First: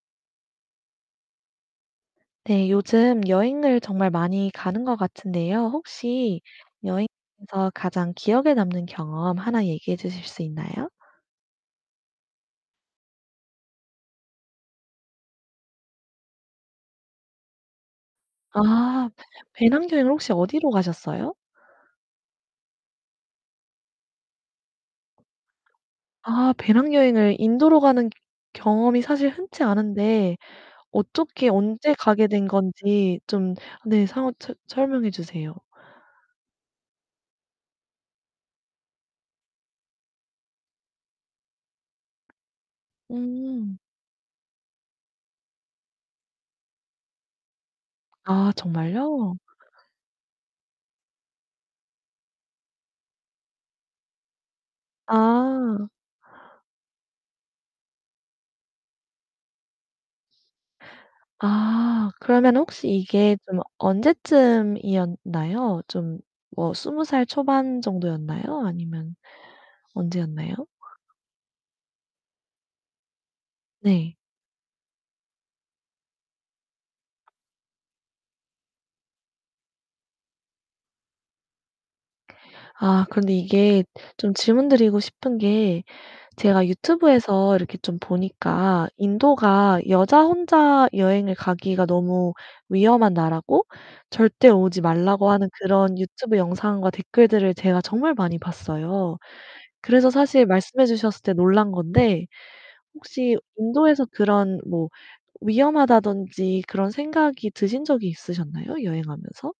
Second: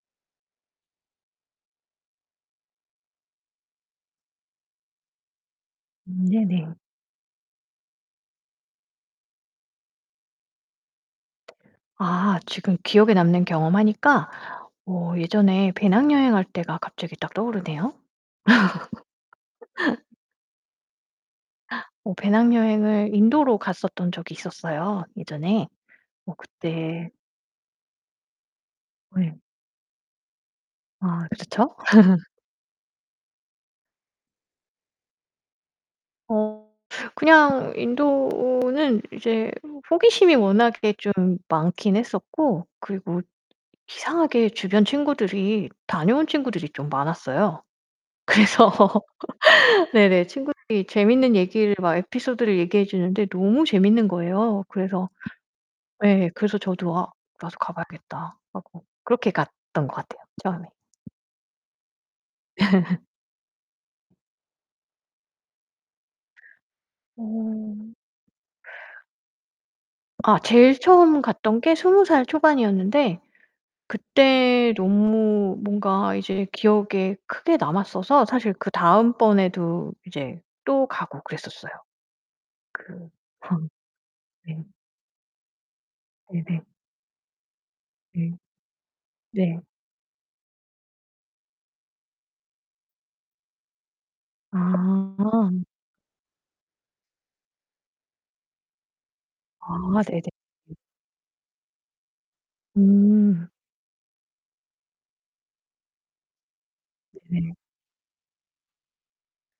네 요즘 여행을 정말 많이 가는 것 같은데요. 음 혹시 네네. 여행에서 가장 기억에 남는 경험 하나 얘기해 주실 수 있나요? 아 지금 기억에 남는 경험 하니까 어 예전에 배낭여행 할 때가 갑자기 딱 떠오르네요. 아 배낭여행을 혹시 어디로 가셨어요? 어 배낭 여행을 인도로 갔었던 적이 있었어요 예전에. 뭐 아 그때 배낭여행을 인도로 가는 경험이 사실 예. 흔치 않은데 아 어떻게 그렇쵸? 언제 가게 된 건지 좀 네 상황 설 설명해 주세요. 어 그냥 인도는 이제 호기심이 워낙에 좀 많긴 했었고 그리고 음. 이상하게 주변 친구들이 다녀온 친구들이 좀 많았어요. 아 그래서 정말요? 네네 친구들이 재밌는 얘기를 막 에피소드를 얘기해 주는데 너무 재밌는 거예요. 그래서 아. 예 그래서 저도 '아 나도 가봐야겠다.' 하고 그렇게 갔던 것 같아요 처음에. 아 그러면 혹시 이게 좀 언제쯤이었나요? 좀 뭐 20 살 초반 어. 정도였나요? 아니면 아 언제였나요? 제일 처음 갔던 게 20 살 초반이었는데 네. 그때 너무 뭔가 이제 기억에 크게 남았어서 사실 그 다음 번에도 이제 또 가고 그랬었어요. 아 그 그런데 방 이게 좀 네. 질문드리고 싶은 게 네네. 제가 유튜브에서 이렇게 좀 네. 보니까 네. 인도가 여자 혼자 여행을 가기가 너무 위험한 나라고 절대 아 오지 말라고 하는 아. 그런 유튜브 영상과 댓글들을 제가 정말 많이 봤어요. 아 그래서 네네. 사실 말씀해 주셨을 때 놀란 건데 혹시 음. 인도에서 그런 뭐 위험하다든지 그런 네네. 생각이 드신 적이 있으셨나요 여행하면서?